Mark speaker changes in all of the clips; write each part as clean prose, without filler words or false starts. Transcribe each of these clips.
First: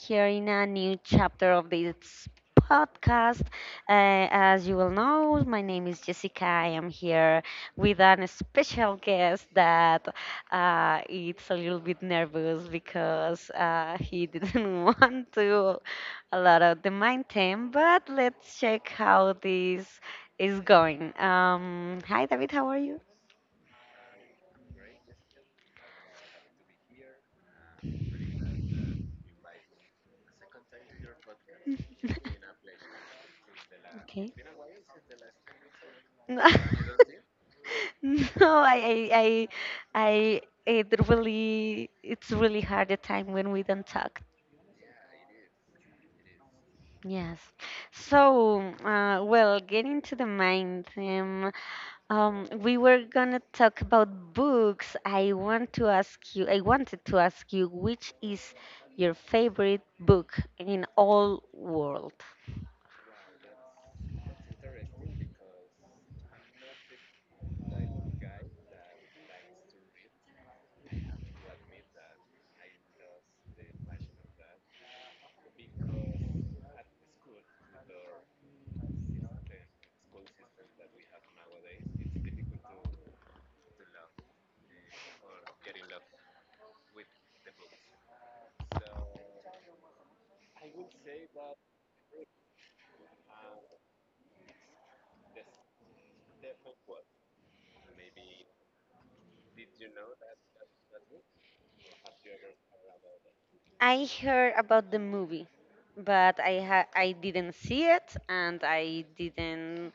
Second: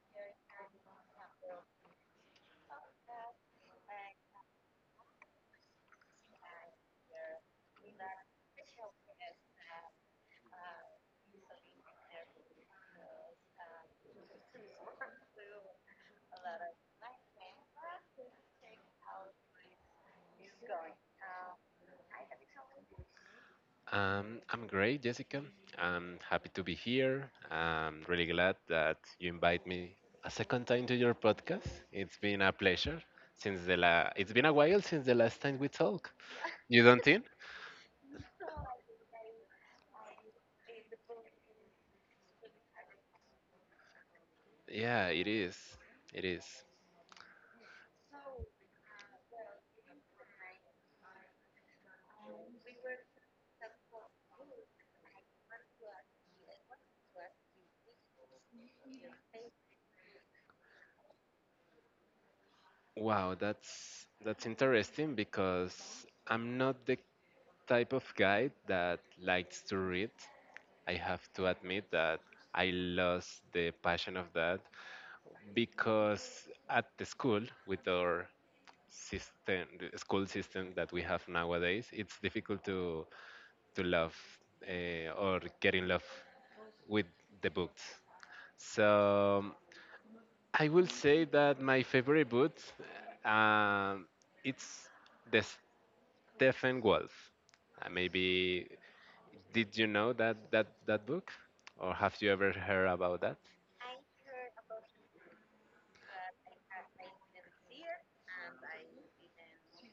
Speaker 1: here in a new chapter of this podcast. As you will know, my name is Jessica. I am here with an special guest that it's a little bit nervous because he didn't want to a lot of the main theme, but let's check how this is going. Hi, David. How are you?
Speaker 2: I'm great, Jessica. I'm happy to be here. I'm really glad that you invite me a second time to your podcast. It's been a pleasure since it's
Speaker 1: Okay.
Speaker 2: been a while since the last time we talked.
Speaker 1: No,
Speaker 2: You don't think?
Speaker 1: no, I, I, I, it's really hard at time when we don't talk.
Speaker 2: Yeah, it is. It is.
Speaker 1: Yes. So, well, getting to the mind, we were gonna talk about books. I wanted to ask you, which is your favorite book in all world?
Speaker 2: Wow, that's interesting because I'm not the type of guy that likes to read. I have to admit that I lost the passion of that because at the school with our system, the school system that we have nowadays, it's difficult to love, or get in love with the books. So I will say that my favorite book, um, it's the Stephen Wolf. Maybe did you know that book, or have you ever heard about that?
Speaker 1: I heard about the movie, but I didn't see it and I didn't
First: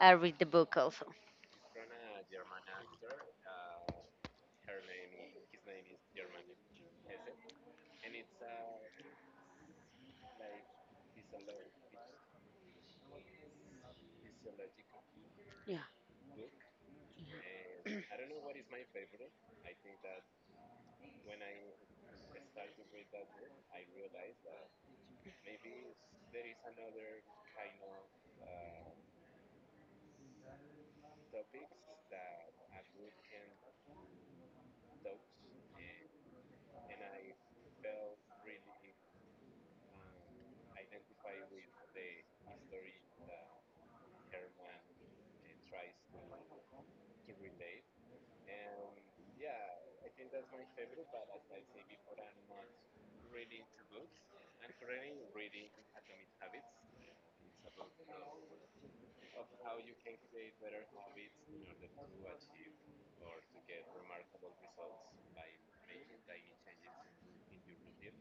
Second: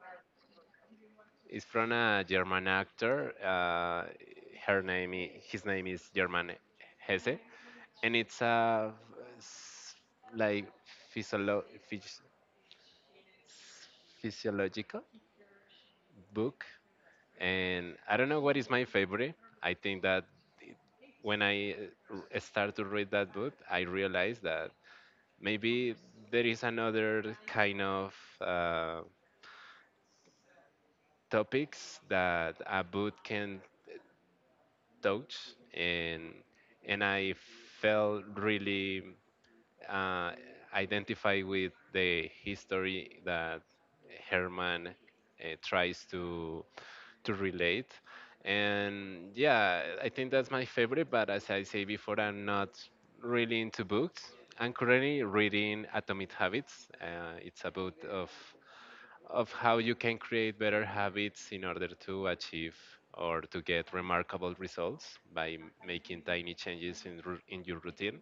Speaker 1: read the book also.
Speaker 2: It's from a German actor. Her name, his name is German Hesse, and it's a s- like physiolo- phys- physiological
Speaker 1: Yeah,
Speaker 2: book. And I don't know what is my favorite. I think that it- when I start to read that book, I realized that maybe there is another kind of uh, topics that a book can, thoughts, and I felt really, uh, identified with the history that Herman tries to relate. And yeah, I think that's my favorite. But as I say before, I'm not really into books. I'm currently reading Atomic Habits. It's a book of how you can create better habits in order to achieve or to get remarkable results by making tiny changes in, in your routine.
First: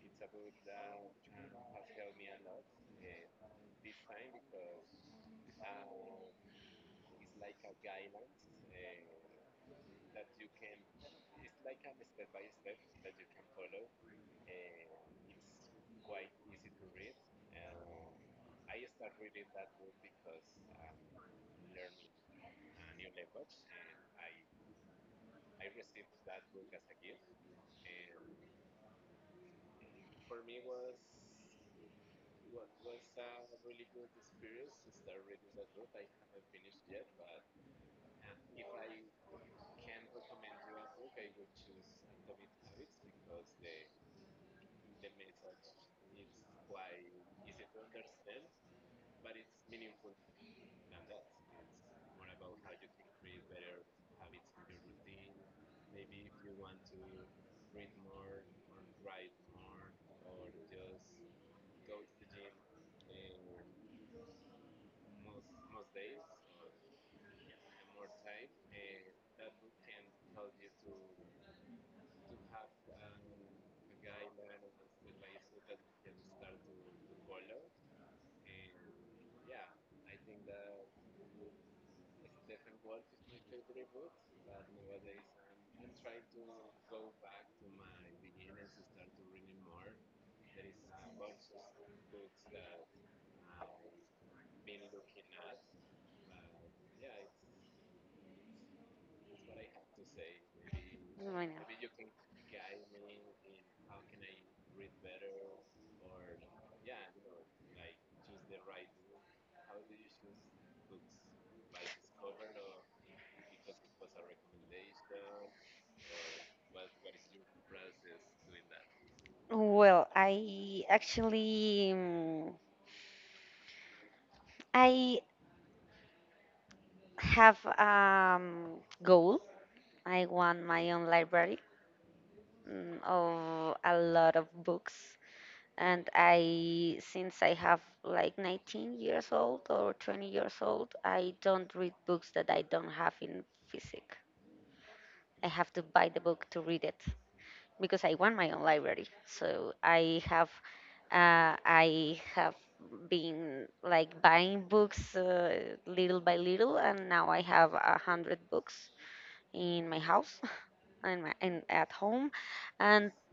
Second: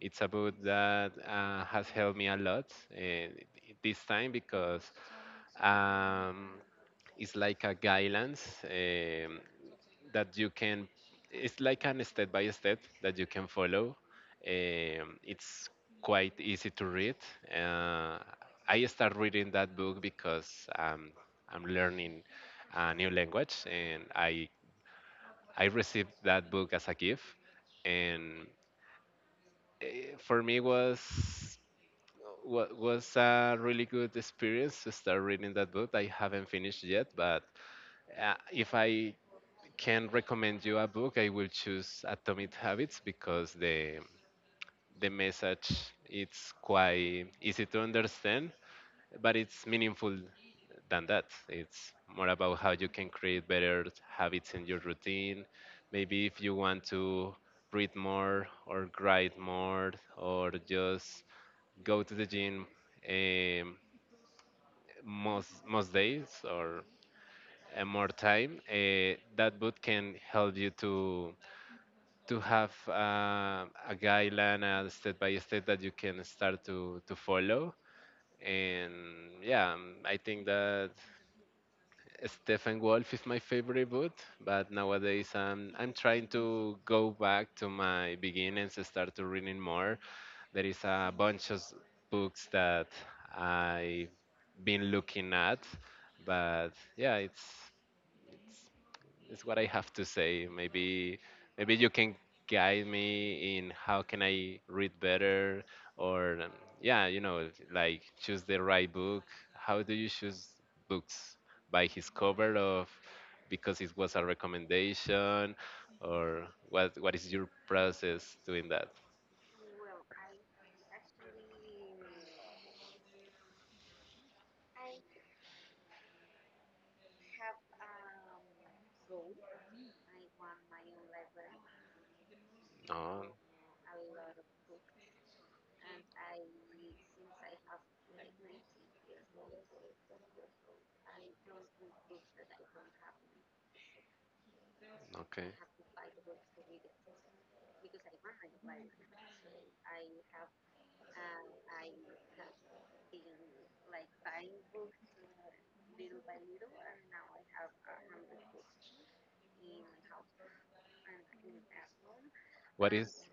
Speaker 2: It's a book that has helped me a lot uh, this time because, um, it's like a guidance. That you can, it's like an step by step that you can follow. It's quite easy to read. uh, I start reading that book because, I'm learning a new language and I received that book as a gift. And for me was was a really good experience to start reading that book. I haven't finished yet, but if I can recommend you a book, I will choose Atomic Habits because the message, it's quite easy to understand, but it's meaningful than that. It's more about how you can create better habits in your routine. Maybe if you want to read more or write more or just go to the gym, um, most days or more time, that book can help you to have a guideline, a step by step that you can start to follow. And yeah, I think that Stephen Wolf is my favorite book, but nowadays, I'm trying to go back to my beginnings and start to reading more. There is a bunch of books that I've been looking at, but yeah, it's what I have to say. Maybe
Speaker 1: right now.
Speaker 2: maybe you can guide me in how can I read better or, yeah, you know, like choose the right book. How do you choose books? By his cover of, because it was a recommendation, or what is your process doing that?
Speaker 1: Well, I have goal. I want my own library,
Speaker 2: Oh,
Speaker 1: of a lot of books, and I since I have like 19 years old or 20 years old, I don't read books that I don't have in physic. I
Speaker 2: okay.
Speaker 1: have to buy the book to read it because I want my own library, so I have been like buying books, little by little, and now I have 100 books in my house. And at home.
Speaker 2: What
Speaker 1: And
Speaker 2: is?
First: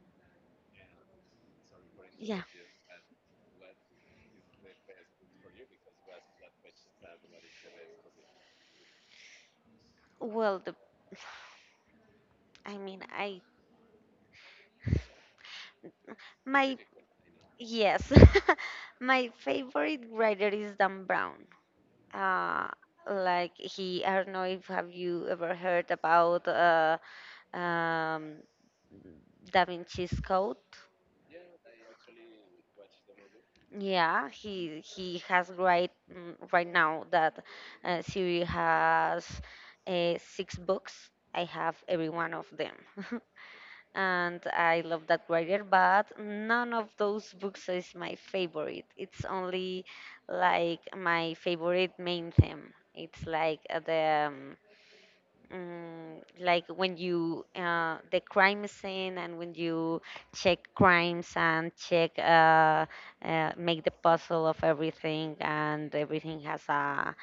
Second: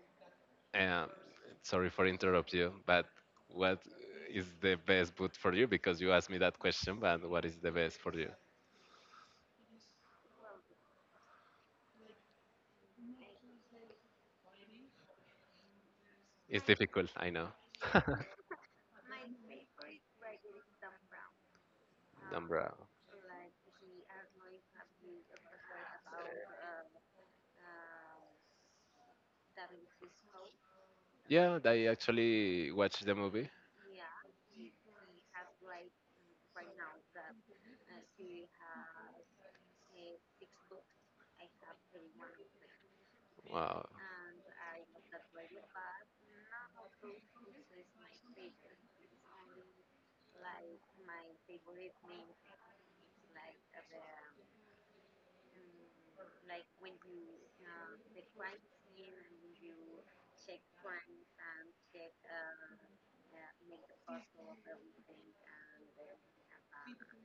Speaker 2: Um, Sorry for
Speaker 1: yeah,
Speaker 2: interrupt you, but what is the best boot for you? Because you asked me that question, but what is the best for you?
Speaker 1: well the, I mean I
Speaker 2: It's
Speaker 1: my
Speaker 2: difficult, I know.
Speaker 1: Yes, my favorite writer is Dan Brown.
Speaker 2: Dan
Speaker 1: Uh,
Speaker 2: Brown.
Speaker 1: like he, I don't know if have you ever heard about um, Da Vinci's Code.
Speaker 2: Yeah, I actually watched the movie.
Speaker 1: Yeah, he has right now that series has six books. I have every one of them.
Speaker 2: Wow.
Speaker 1: And I love that writer, but none of those books is my favorite. It's only like my favorite main theme. It's like the like when you the crime scene and when you check crimes and check make the puzzle of everything, and everything has a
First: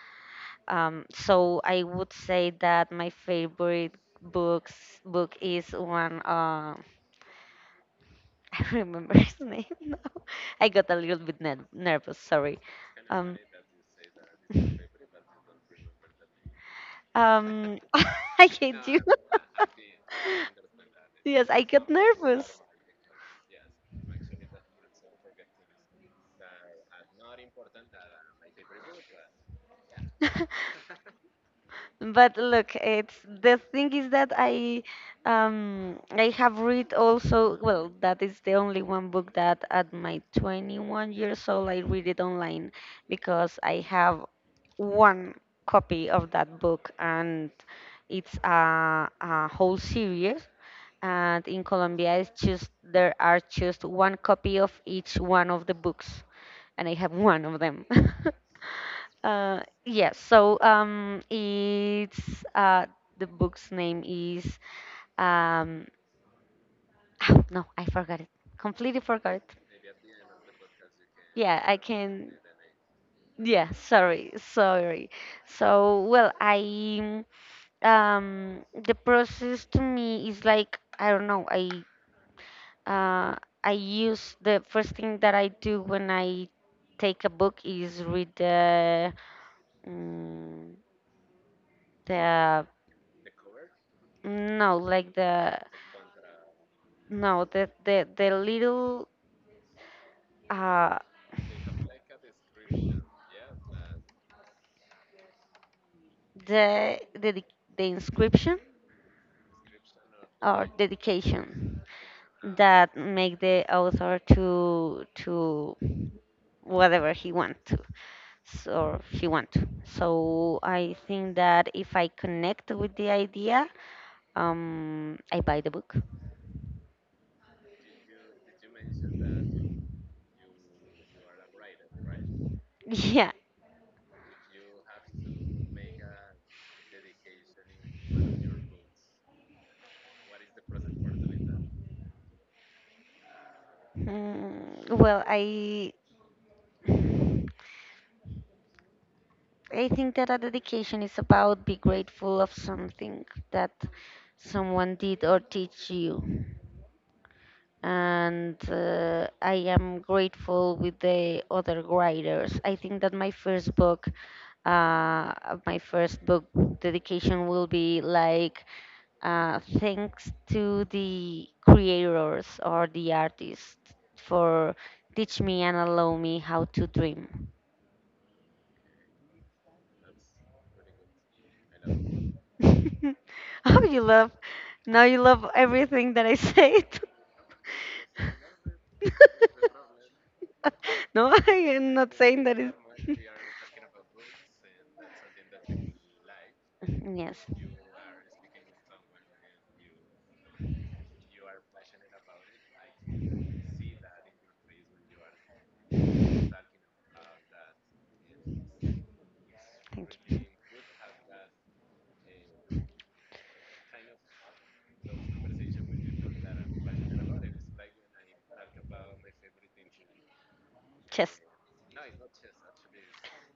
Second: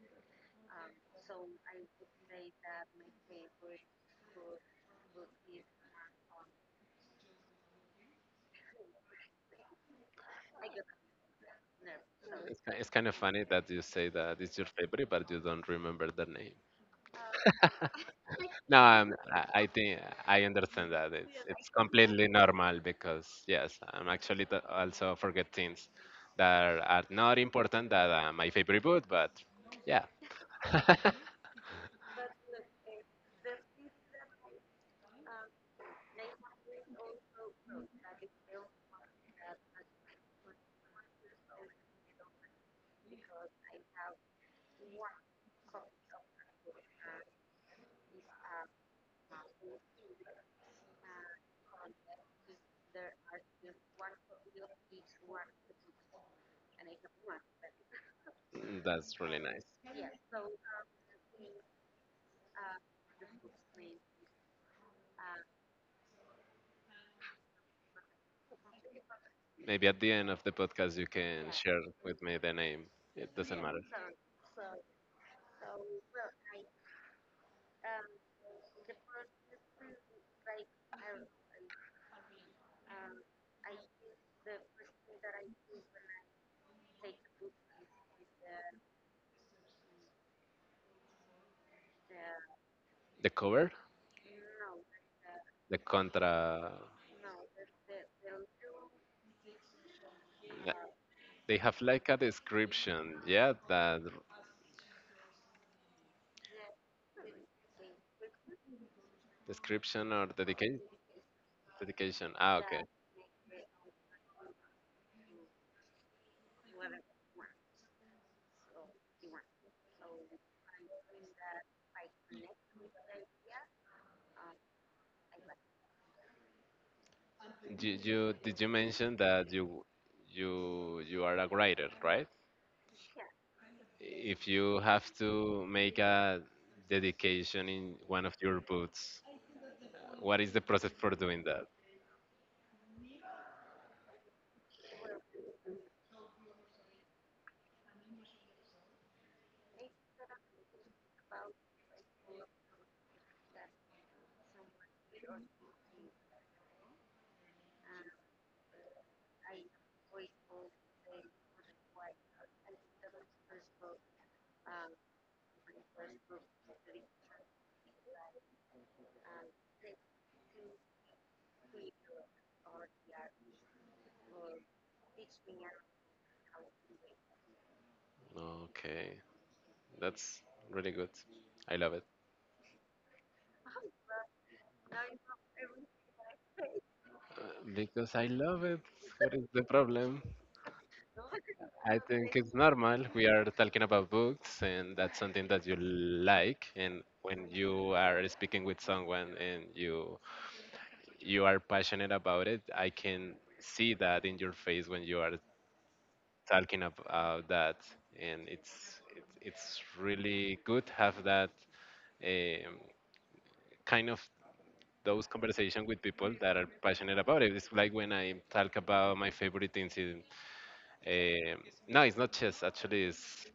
Speaker 1: so I would say that my favorite books book is one I remember his name now. I got a little bit nervous. Sorry.
Speaker 2: It's, it's kind of
Speaker 1: Um,
Speaker 2: funny that you say that it's your favorite, but you don't remember the name.
Speaker 1: I
Speaker 2: No,
Speaker 1: hate you.
Speaker 2: I think I understand that.
Speaker 1: Yes, I
Speaker 2: It's
Speaker 1: got
Speaker 2: completely
Speaker 1: nervous.
Speaker 2: normal because yes, I'm actually also forget things that are not important that are my favorite book, but yeah,
Speaker 1: But look, it's the thing is that I have read also. Well, that is the only one book that at my 21 years old I read it online because I have one copy of that book, and it's a whole series, and in Colombia, it's just there are just one copy of each one of the books, and I have one of them.
Speaker 2: that's really
Speaker 1: uh,
Speaker 2: nice.
Speaker 1: yes, so it's the book's name is um, no, I forgot it. Completely forgot it.
Speaker 2: Maybe at the end of the podcast you can
Speaker 1: Yeah, I
Speaker 2: share with
Speaker 1: can.
Speaker 2: me the name. It doesn't
Speaker 1: Yeah,
Speaker 2: matter.
Speaker 1: sorry, sorry. So, well, I the process to me is like I don't know. Uh, I use the first thing that I do when I take a book is read mm, the
Speaker 2: The cover,
Speaker 1: no like the
Speaker 2: the contra.
Speaker 1: no the the little
Speaker 2: the-
Speaker 1: uh
Speaker 2: They have like a description, yeah, that
Speaker 1: the inscription
Speaker 2: description or
Speaker 1: or
Speaker 2: dedication.
Speaker 1: dedication
Speaker 2: Dedication. Ah, okay.
Speaker 1: that make the author to whatever he want to or she want to. So I think that if I connect with the idea, I buy the book.
Speaker 2: You did you mention that you are a writer, right?
Speaker 1: Yeah.
Speaker 2: If you have to make a dedication in one of your books, what is the process for doing that?
Speaker 1: Well, I think that a dedication is about be grateful of something that someone did or teach you. And I am grateful with the other writers. I think that uh, my first book dedication will be like thanks to the creators or the artists for teach me and allow me how to dream.
Speaker 2: Okay, that's really good. I love it.
Speaker 1: Oh, you love everything that I said.
Speaker 2: Uh, Because I love it. What is the problem?
Speaker 1: No, I am
Speaker 2: I
Speaker 1: not
Speaker 2: think
Speaker 1: saying
Speaker 2: it's
Speaker 1: that is.
Speaker 2: normal. We are talking about books, and that's something that you like. And
Speaker 1: Yes.
Speaker 2: when you are speaking with someone and you are passionate about it. I can see that in your face when you are talking about that, and it's
Speaker 1: Thank you.
Speaker 2: really good to have that, um, kind of those conversation with people that are passionate about it. It's like when I talk about my favorite incident.
Speaker 1: Chess.
Speaker 2: No, it's not chess. Actually, it's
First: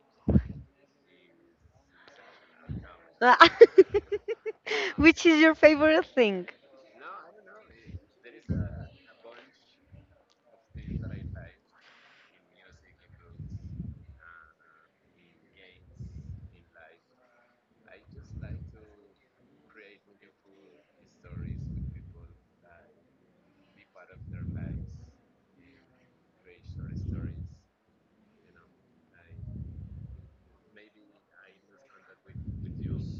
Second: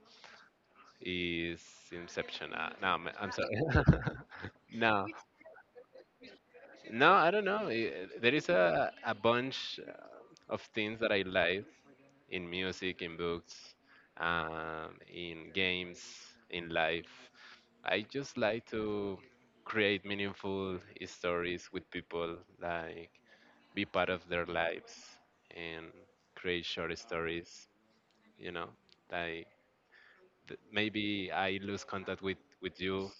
Speaker 2: is Inception. No, I'm sorry. No.
Speaker 1: Which is your favorite thing?
Speaker 2: No, I don't know. There is a bunch of things that I like in music, in books, in games, in life. I just like to create meaningful stories with people, like be part of their lives and create short stories, you know, like maybe I lose contact with you,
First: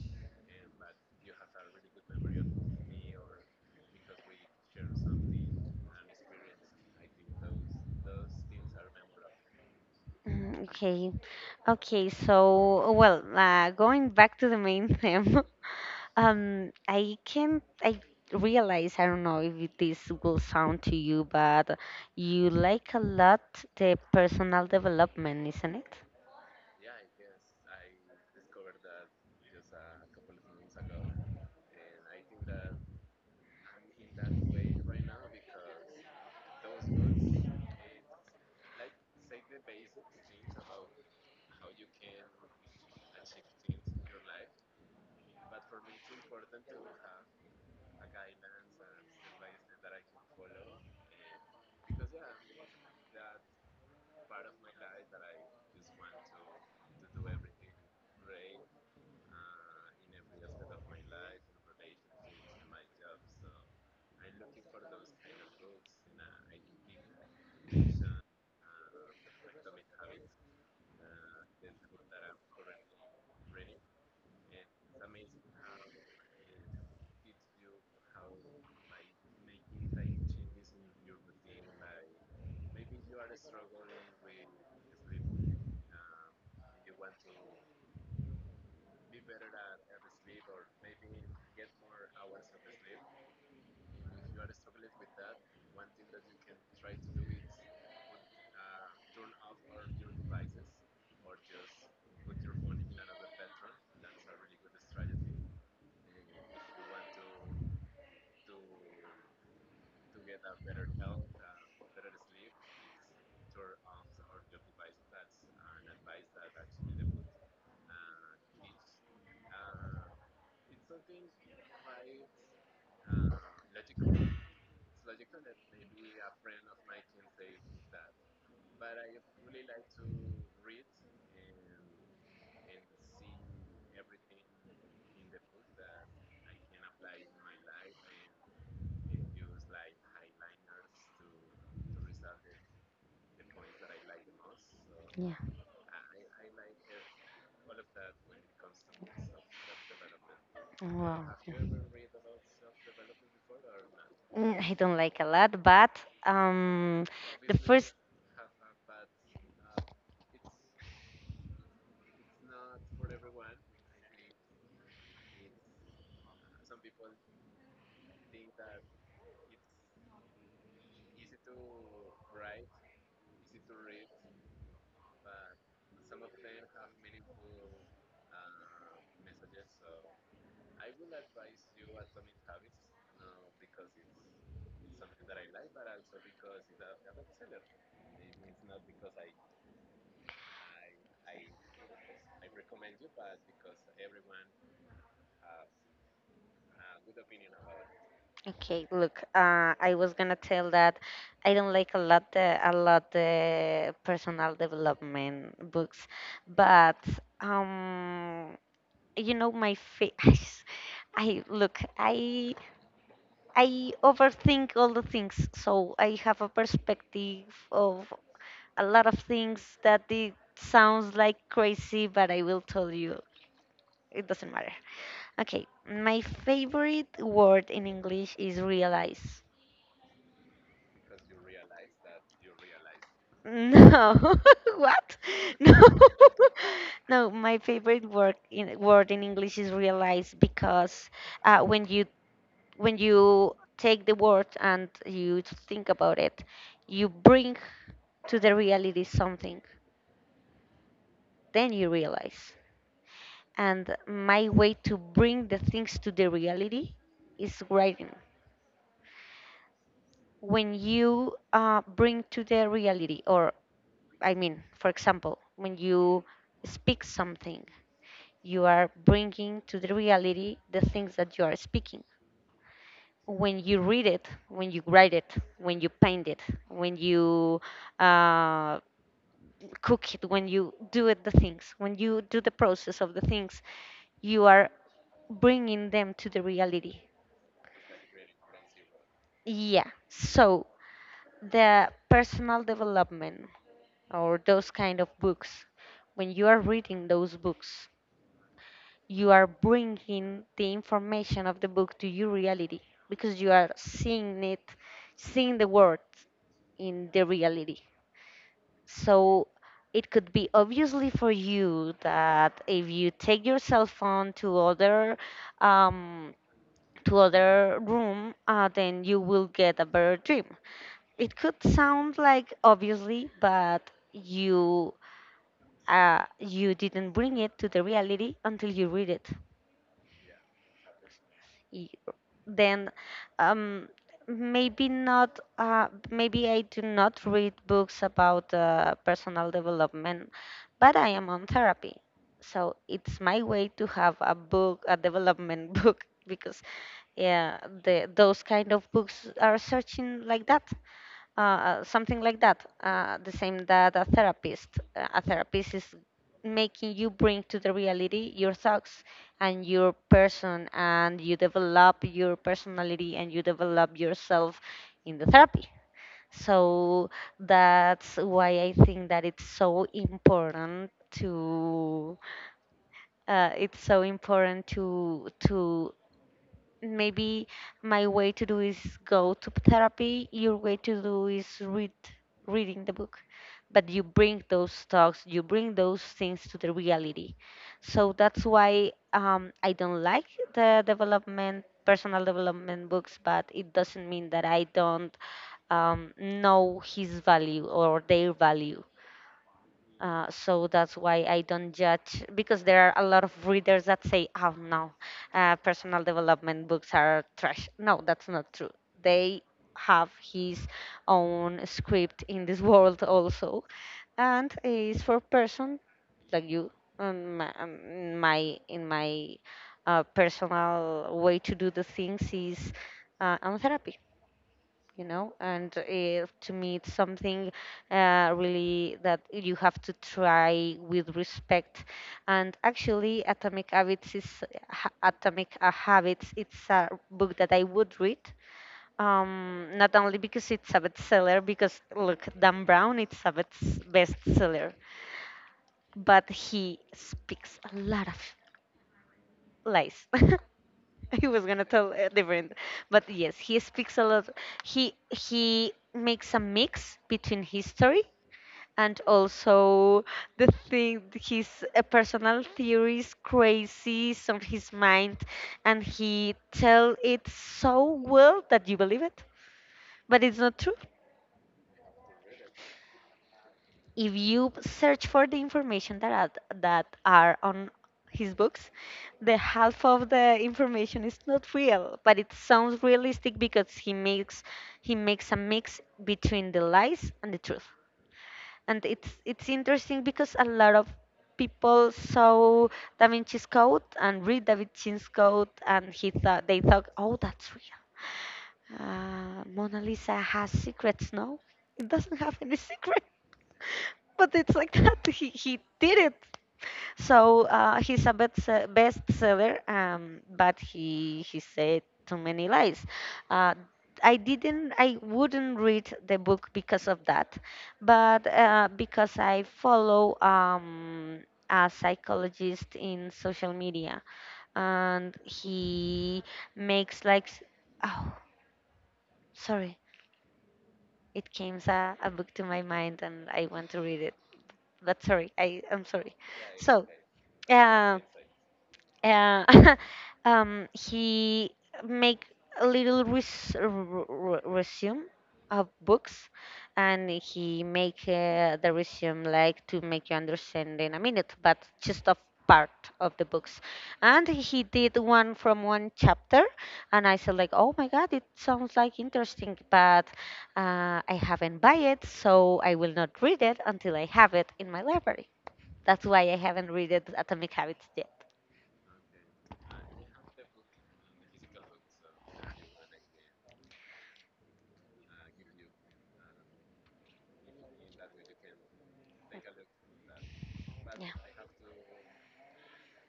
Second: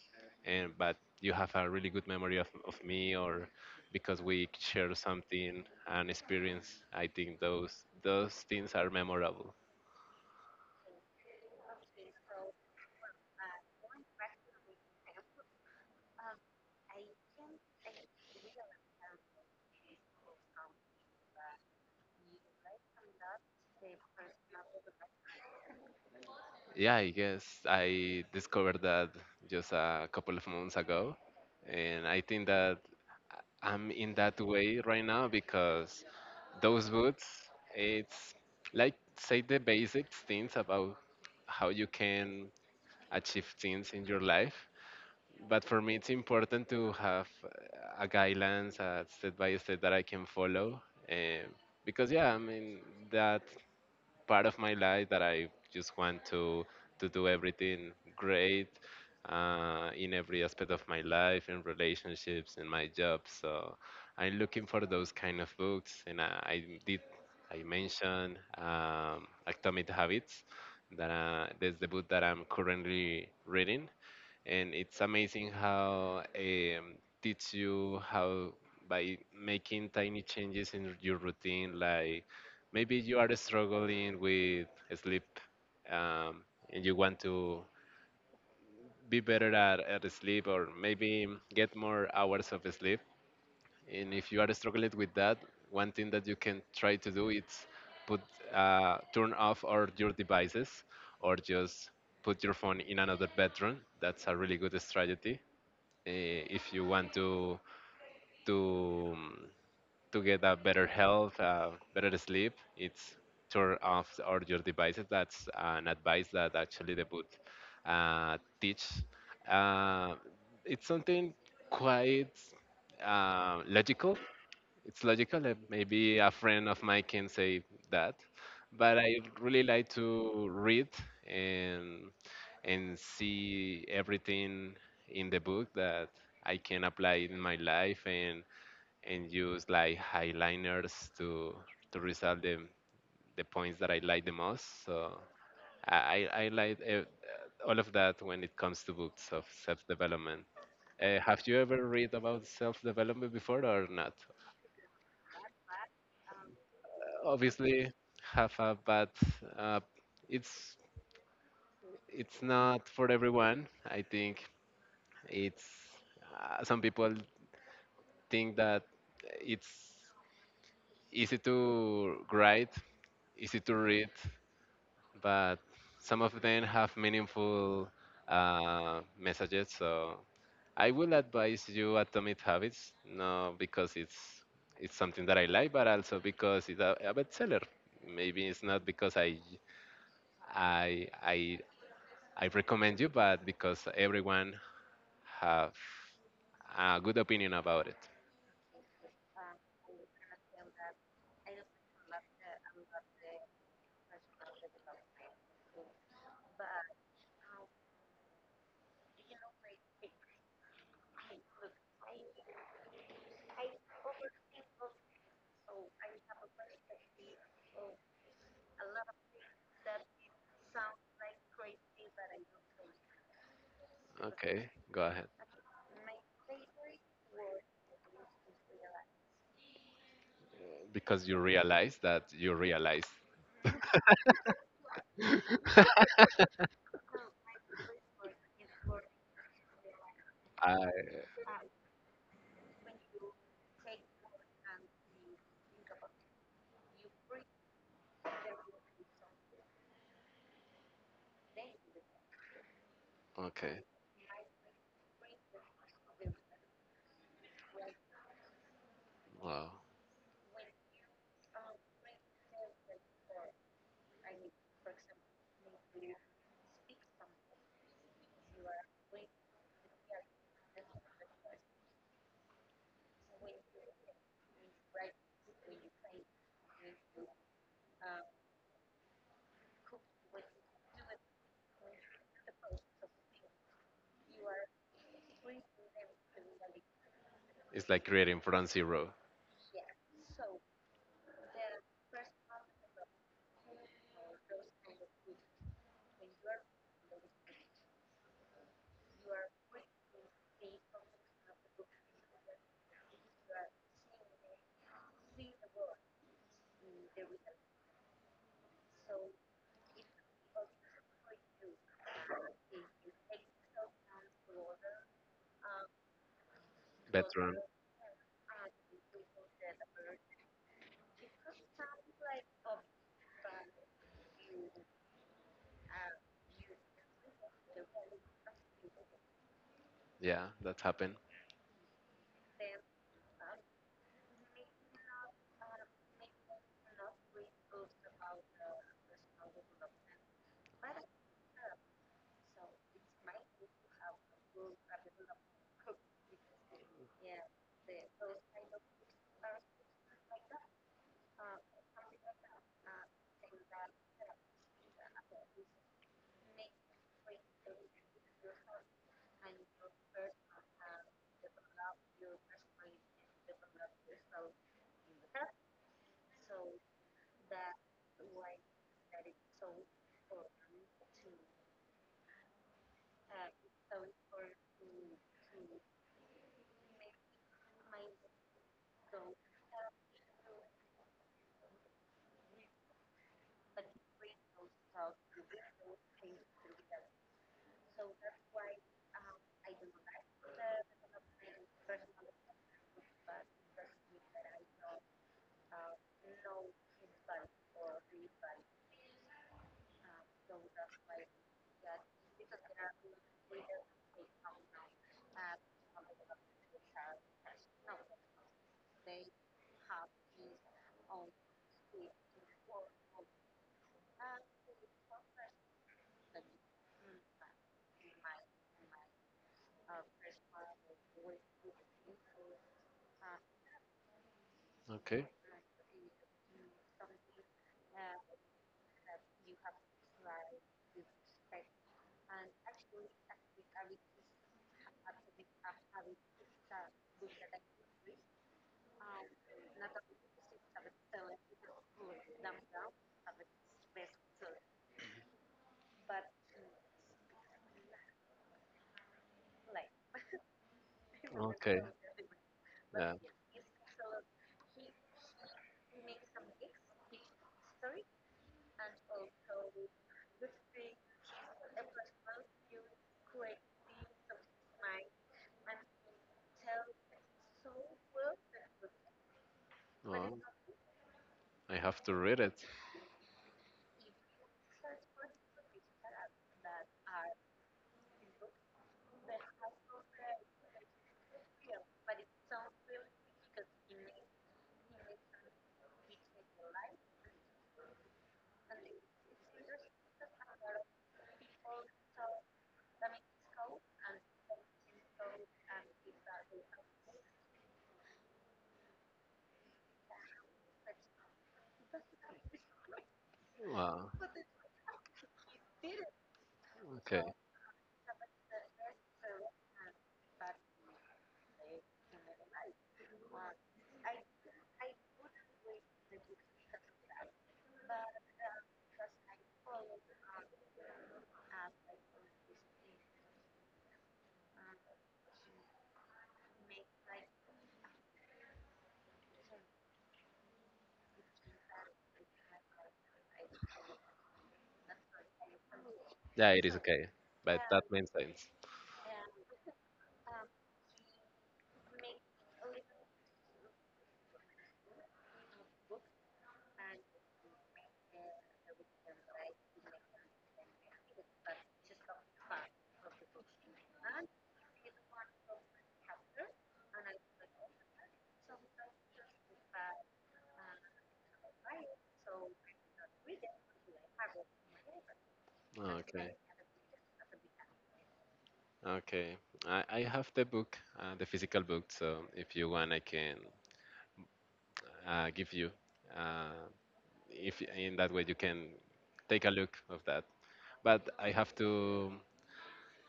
Speaker 2: and but you have a really good memory of me, or because we share something and experience. I think those things are memorable.
Speaker 1: Mm, okay. Okay, so well, going back to the main theme, I realize, I don't know if this will sound to you, but you like a lot the personal development, isn't it?
Speaker 2: Yeah, I guess I discovered that just a couple of months ago, and I think that I'm in that way right now because those boots, it's like say the basic things about how you can achieve things in your life, but for me it's important to have a guidelines, a step by step that I can follow. um, because yeah, I mean, that part of my life that I just want to do everything great, in every aspect of my life, in relationships, in my job. So I'm looking for those kind of books, and I did I mentioned, Atomic Habits, that that's the book that I'm currently reading. And it's amazing how, teach you how by making tiny changes in your routine, like maybe you are struggling with sleep, um, and you want to be better at sleep, or maybe get more hours of sleep. And if you are struggling with that, one thing that you can try to do is put, turn off all your devices, or just put your phone in another bedroom. That's a really good strategy. If you want to, to get a better health, better sleep, it's turn off all your devices. That's an advice that actually the book teach. Uh, it's something quite logical. It's logical that maybe a friend of mine can say that, but I really like to read and and see everything in the book that I can apply in my life, and use like highliners to resolve the points that I like the most. So
Speaker 1: Yeah.
Speaker 2: i I like, all of that when it comes to books of self-development.
Speaker 1: Wow.
Speaker 2: Have
Speaker 1: Yeah.
Speaker 2: you ever read about self-development before or not?
Speaker 1: I don't like a lot, but um, the
Speaker 2: Obviously
Speaker 1: first
Speaker 2: have a bad, uh, it's it's not for everyone, I think. It's, some people think that it's easy to write, easy to read, but some of them have meaningful messages. So I will advise you Atomic Habits, no because it's something that I like, but also because it's a bestseller. Maybe it's not because I I recommend you, but because everyone have a good opinion about it.
Speaker 1: okay, look, I was gonna tell that I don't like a lot the personal development books, but um, you know my face. I look I overthink all the things, so I have a perspective of a lot of things that it sounds like crazy, but I will tell you it doesn't
Speaker 2: Okay,
Speaker 1: matter.
Speaker 2: go ahead.
Speaker 1: Okay, my favorite word in English is realize.
Speaker 2: Because you realize that you realize.
Speaker 1: No, what? No, no, my favorite word in English is realize
Speaker 2: I
Speaker 1: because when you take the word and you think about it, you bring to the reality something, then you realize.
Speaker 2: okay.
Speaker 1: And my way to bring the things to the reality is writing.
Speaker 2: Wow,
Speaker 1: When you bring to the reality, or I mean, for example, when you speak something, you are bringing to the reality the things that you are speaking. When you read it, when you write it, when you paint it, when you uh, cook it, when you do it, the things, when you do the process of the things, you are bringing them to the reality.
Speaker 2: it's like creating from zero.
Speaker 1: Yeah. So the personal development or those kind of books, when you are reading those books, you are bringing the information of the book to your reality because you are seeing it, seeing the words in the reality. So it could be obviously for you that if you take your cell phone um, to
Speaker 2: Veteran.
Speaker 1: other room, then you will get a better dream. It could sound like obviously, but you didn't bring it to the reality until you read it.
Speaker 2: Yeah, that happened.
Speaker 1: y- then, um, maybe I do not read books about personal development, but I am on therapy, so it's my way to have a book a development book because yeah, those kind of books are searching like that, something like that. The same that a therapist is making you bring to the reality your thoughts and your person, and you develop your personality and you develop yourself in the therapy. So that's why I think that it's so important to maybe my way to do is go to therapy, your way to do is reading the book, but you bring those talks, you bring those things to the reality. So that's why I don't like the development personal development books, but it doesn't mean that I don't know his value or their value. So that's why I don't judge, because there are a lot of readers that say, "Oh no, personal development books are trash." No, that's not true. They have his own script in this world also, and is for person like you. My, my in my personal way to do the things is I'm a
Speaker 2: Okay.
Speaker 1: and to me it's something really that you have to try with respect, and actually atomic habits is atomic habits. It's a book that I would read, not only because it's a bestseller, because look, Dan Brown, it's a bestseller, but he speaks a lot of lies. He was gonna
Speaker 2: Okay.
Speaker 1: tell different, but
Speaker 2: Yeah.
Speaker 1: yes, he speaks a lot. He makes a mix between history and also the thing his personal theories, crazies on his mind, and he tell it so well that you believe it, but
Speaker 2: Wow.
Speaker 1: it's not true.
Speaker 2: I have to read it.
Speaker 1: If you search for the information that are on his books, the half of the information is not real, but it sounds realistic because he makes a mix between the lies and the truth. And it's interesting because a lot of people saw Da Vinci's Code and read Da Vinci's Code, and he thought they thought, oh, that's real. Mona Lisa has secrets, no? It doesn't have any secrets,
Speaker 2: Wow.
Speaker 1: but it's like that. He did it.
Speaker 2: Okay.
Speaker 1: So, he's a bestseller, but he said too many lies. Uh, I didn't. I wouldn't read the book because of that, but because I follow a psychologist in social media, and he makes like, oh, sorry, it came a book to my mind, and I want to read. But sorry. I'm sorry.
Speaker 2: Yeah, it is
Speaker 1: So,
Speaker 2: okay. But that
Speaker 1: uh,
Speaker 2: makes sense.
Speaker 1: uh, he make a little resume of books, and he make the resume like to make you understand in a minute, but just a part of the books. And he did one from one chapter, and I said like, oh my god, it sounds like interesting, but I haven't buy it, so I will not read it until I have it in my library. That's why
Speaker 2: Okay.
Speaker 1: I haven't read it atomic habits yet.
Speaker 2: Okay, I have the book, the physical book. So if you want, I can give you. Uh, if in that way you can take a look of that. But
Speaker 1: Yeah,
Speaker 2: I have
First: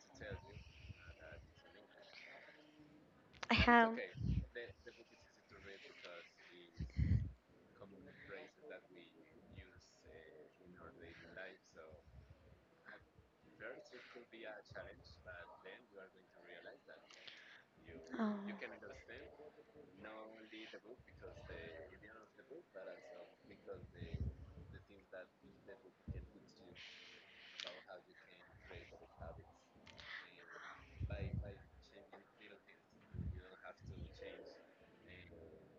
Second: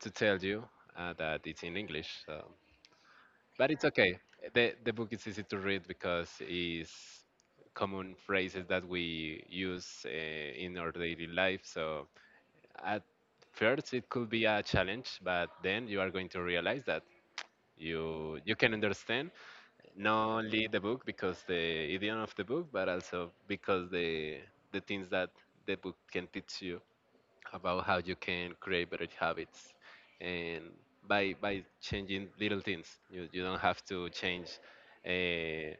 Speaker 2: to tell you that it's in English. So,
Speaker 1: I
Speaker 2: but it's
Speaker 1: have
Speaker 2: okay. The book is easy to read because it's common phrases that we use in our daily life. So at first it could be a challenge, but then you are going to realize that you
Speaker 1: um,
Speaker 2: you can understand not only the book because the idiom of the book, but also because the things that the book can teach you about how you can create better habits, and by changing little things, you don't have to change, uh,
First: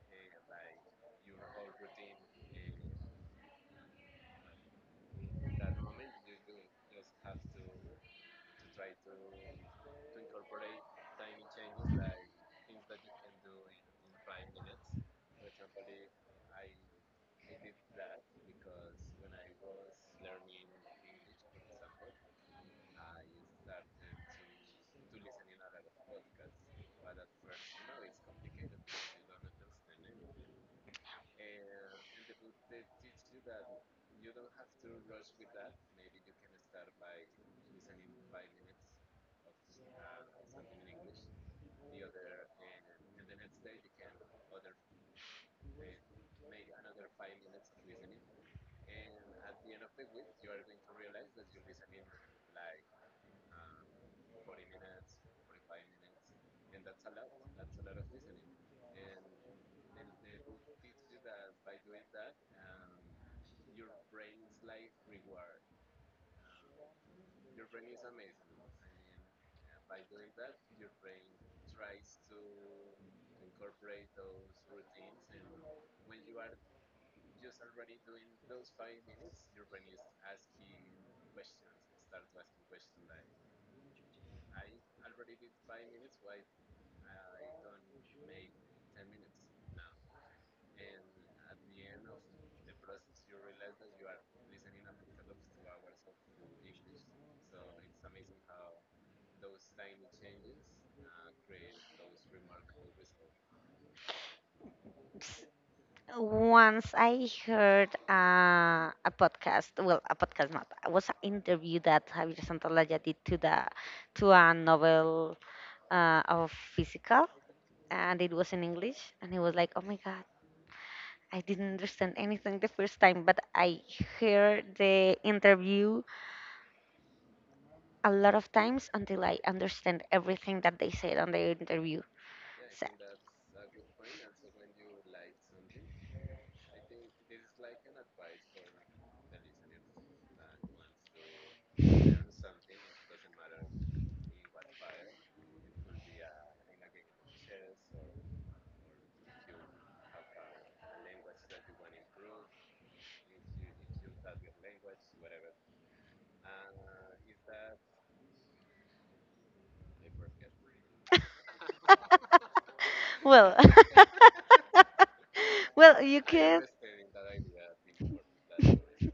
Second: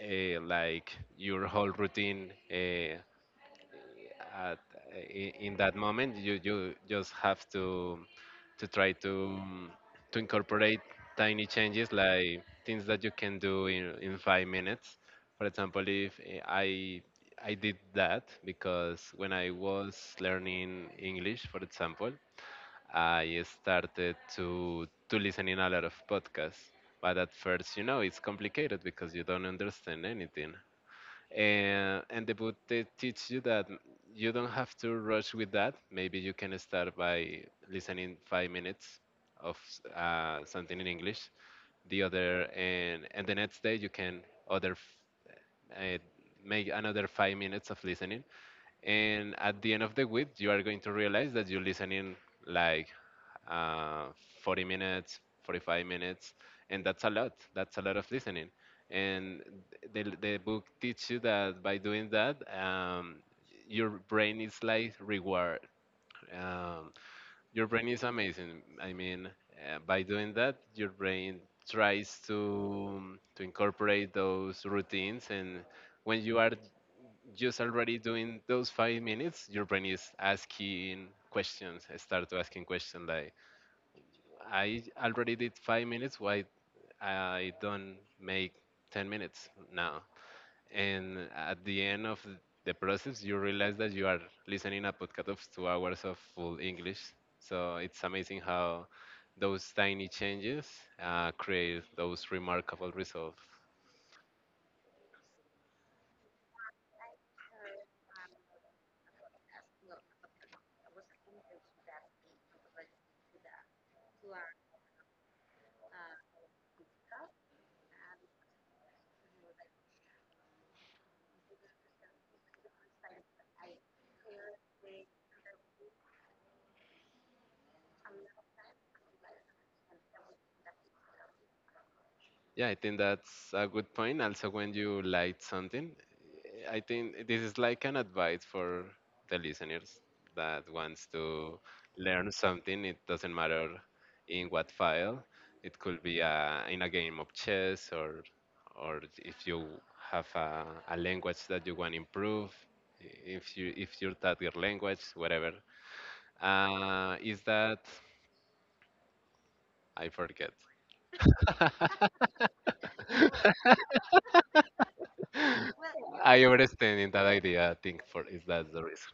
Speaker 2: like your whole routine. At in that moment you just have to try to incorporate tiny changes like things that you can do in 5 minutes. For example, if eh, I did that because when I was learning english, for example, I started to listen in a lot of podcasts. But at first, you know it's complicated because you don't understand anything. And the book, they teach you that you don't have to rush with that. Maybe you can start by listening 5 minutes of something in english. The other and and the next day you can other f- uh, make another 5 minutes of listening. And at the end of the week you are going to realize that you're listening like uh, 40 minutes, 45 minutes, and that's a lot. That's a lot of listening. And the book teaches you that by doing that, your brain is like reward. Um, your brain is amazing. I mean, by doing that, your brain tries to incorporate those routines, and when you are just already doing those 5 minutes, your brain is asking questions. Start to asking questions like, I already did 5 minutes. Why I don't make 10 minutes now? And at the end of the process, you realize that you are listening a podcast of 2 hours of full English. So it's amazing how those tiny changes create those remarkable results.
Speaker 1: s- once I heard a podcast. Well, a podcast not. It was an interview that Javier Santalaya did to the to a novel of physical, and it was in English. And it was like, oh my god, I didn't understand anything the first time, but I heard the interview a lot of times until I understand everything that they said on the interview.
Speaker 2: Yeah, I
Speaker 1: So,
Speaker 2: think that's a good point. Also, when you like something, I think this is like an advice for the listeners that wants to learn something. It doesn't matter in what file. It could be in a game of chess, or if you have a language that you want to improve, if you target language, whatever. Is that I forget.
Speaker 1: Well, well, you
Speaker 2: I
Speaker 1: can.
Speaker 2: understand in that idea. I think for is that's the risk,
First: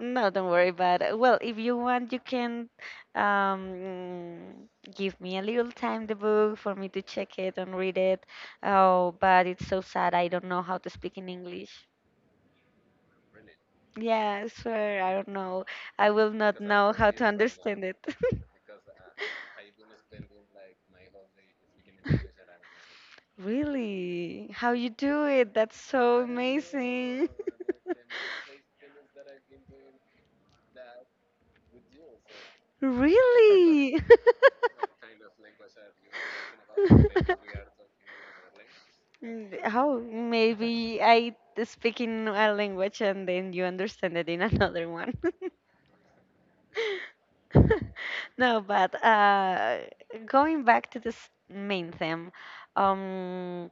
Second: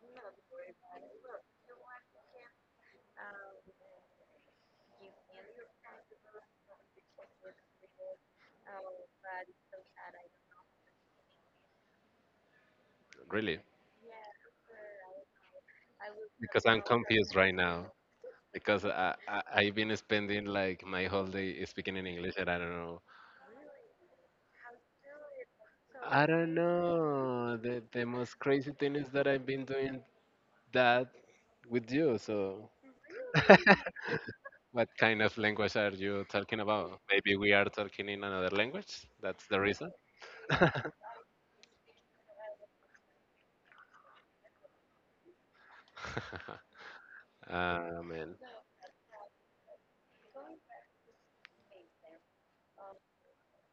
Speaker 1: No, don't worry about it. Well, if you want, you can um, give me a little time the book for me to check it and read it. Oh, but it's so sad. I don't know how to speak in English.
Speaker 2: really,
Speaker 1: Yeah, I swear, I don't know. I will not
Speaker 2: because I'm
Speaker 1: know how to
Speaker 2: confused right
Speaker 1: understand
Speaker 2: now
Speaker 1: it.
Speaker 2: because I I've been spending like my whole day speaking in English, and I don't know.
Speaker 1: Really? How you do it? That's so
Speaker 2: I don't
Speaker 1: amazing.
Speaker 2: know. The most crazy thing is that I've been doing that with you. So
Speaker 1: Really?
Speaker 2: what kind of language are you talking about? Maybe we are talking in another language. That's the reason.
Speaker 1: How? Maybe I speak in a language and then you understand it in another one.
Speaker 2: Ah man,
Speaker 1: No, but going back to this main theme, um,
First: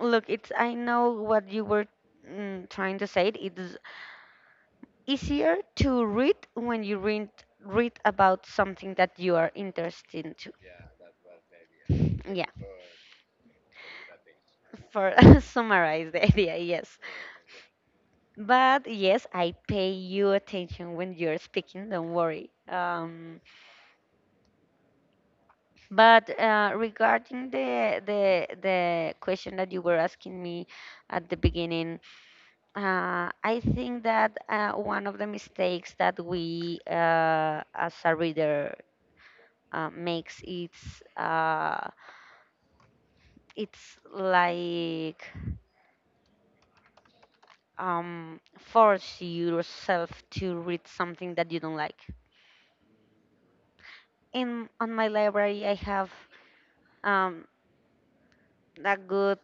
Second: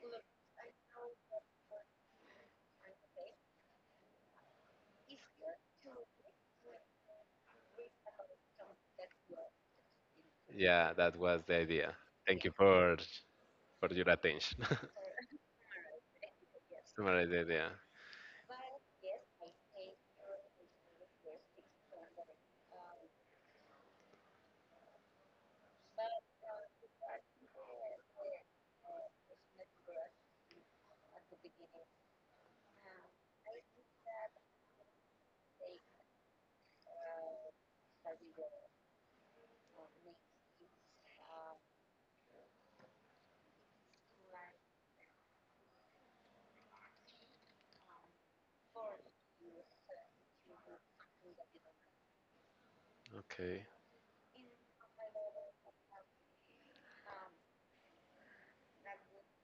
Speaker 1: look, it's I know what you were trying to say. It's easier to read when you read about something that you are interested into.
Speaker 2: yeah, that was the idea. Thank
Speaker 1: Yeah,
Speaker 2: you for your attention.
Speaker 1: for summarize the idea, yes.
Speaker 2: Similar idea. Yeah.
Speaker 1: But yes, I pay you attention when you're speaking. Don't worry. But regarding the question that you were asking me at the beginning, I think that one of the mistakes that we as a reader makes it's like force yourself to read something that you don't like.
Speaker 2: Okay.
Speaker 1: In on my library, I have um, a good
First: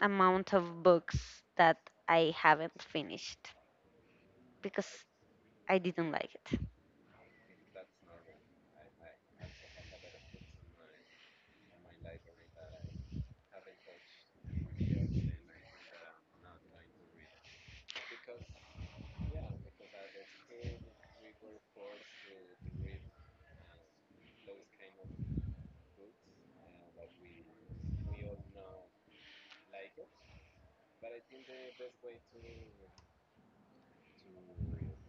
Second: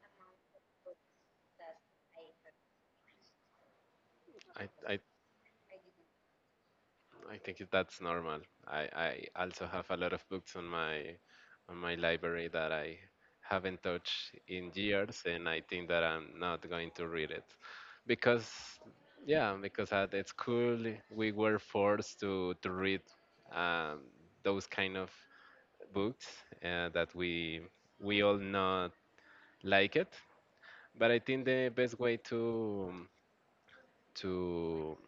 Speaker 1: amount of books that I haven't finished
Speaker 2: I
Speaker 1: because
Speaker 2: I
Speaker 1: I didn't like it.
Speaker 2: I think that's normal. I also have a lot of books on my library that I haven't touched in years, and I think that I'm not going to read it because, yeah, because at school we were forced to read um, those kind of books that we all not like it. But I think the best way to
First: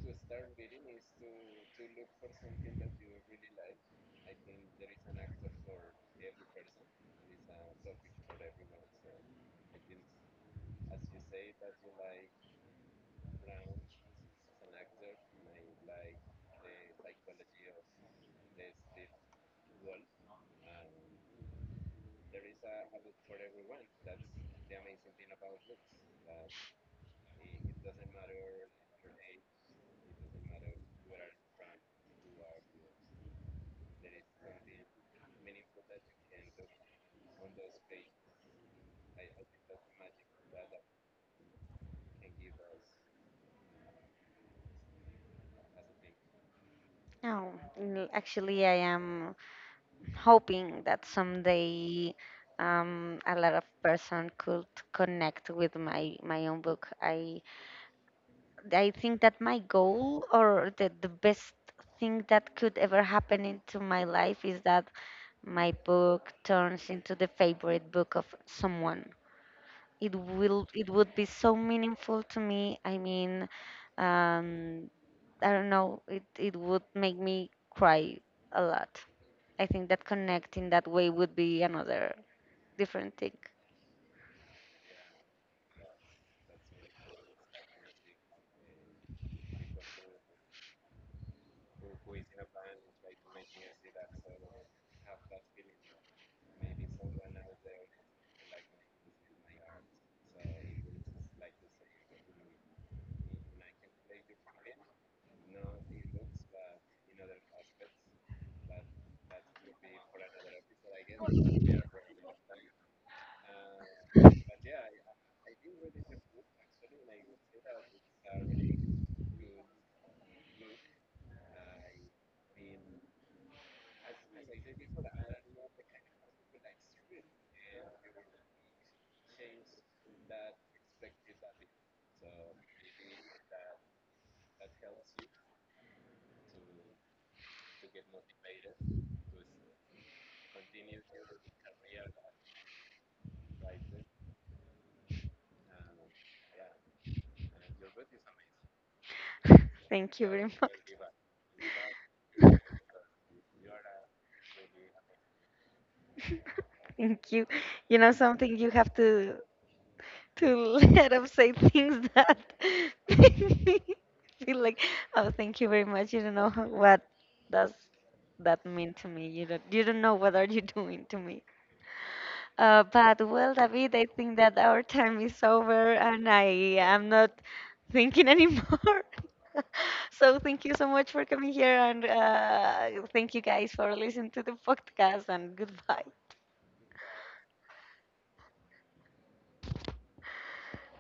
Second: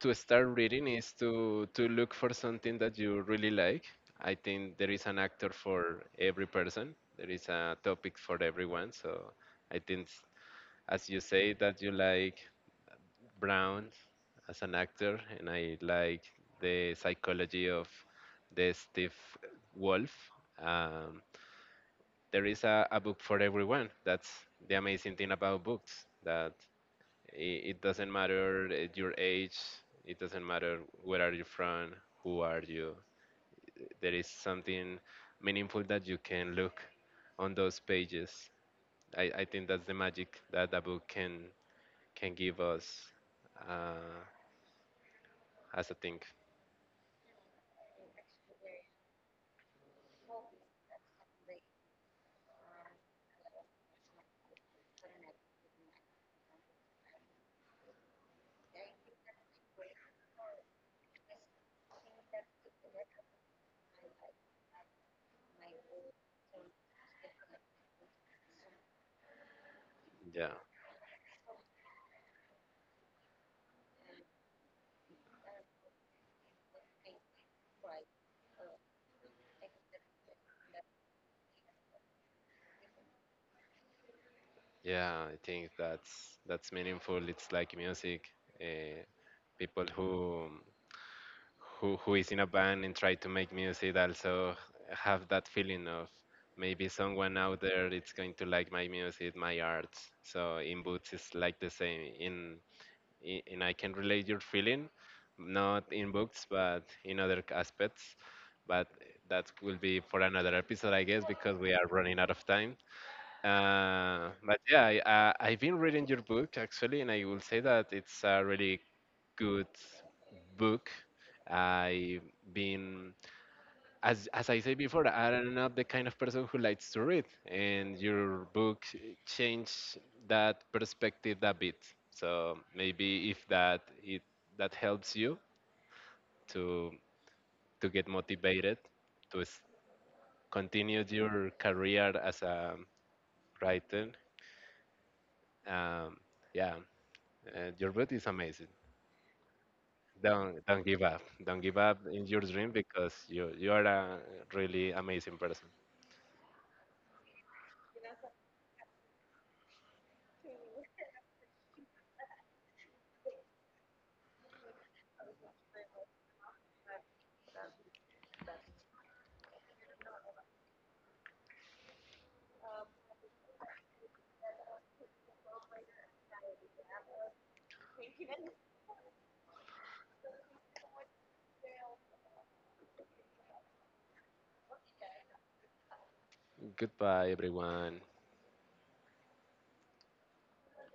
Speaker 2: to start reading is to look for something that you really like. I think there is an actor for every person. There is a topic for everyone. So I think, as you say, that you like Brown as an actor, and I like the psychology of the Steve Wolf. Um, there is a book for everyone. That's the amazing thing about books. That it doesn't matter your age. It doesn't matter where are you from, who are you. There is something meaningful that you can look on those pages. I think that's the magic that a book can give us uh, as a thing.
Speaker 1: No, actually, I am hoping that someday a lot of person could connect with my own book. I think that my goal, or the best thing that could ever happen into my life, is that my book turns into the favorite book of someone.
Speaker 2: Yeah,
Speaker 1: It would be so meaningful to me. I mean, um, I don't know, it would make me cry a lot. I think that connecting that way would be another different thing.
Speaker 2: yeah. I think that's meaningful. It's like music. Uh, people who is in a band and try to make music also have that feeling of maybe someone out there it's going to like my music, my arts. So in books it's like the same in and I can relate your feeling, not in books but in other aspects, but that will be for another episode I guess because we are running out of time. But yeah, I, I've been reading your book actually, and I will say that it's a really good book. I've been, as I said before, I'm not the kind of person who likes to read, and your book changed that perspective a bit. So maybe if that it that helps you to to get motivated to continue your career as a writer, um, yeah, your beauty is amazing.
Speaker 1: Thank you very
Speaker 2: Don't
Speaker 1: much.
Speaker 2: don't give up. Don't give up in your dream because you are a really amazing person.
Speaker 1: Thank you. You know something, you have to let him say things that make me feel like, oh, thank you very much. You don't know what does that mean to me. You don't know what are you doing to me. But well, David, I think that our time is over, and I am not thinking anymore. So thank you so much for coming here, and thank you guys for listening to the podcast. And goodbye.
Speaker 2: Goodbye, everyone.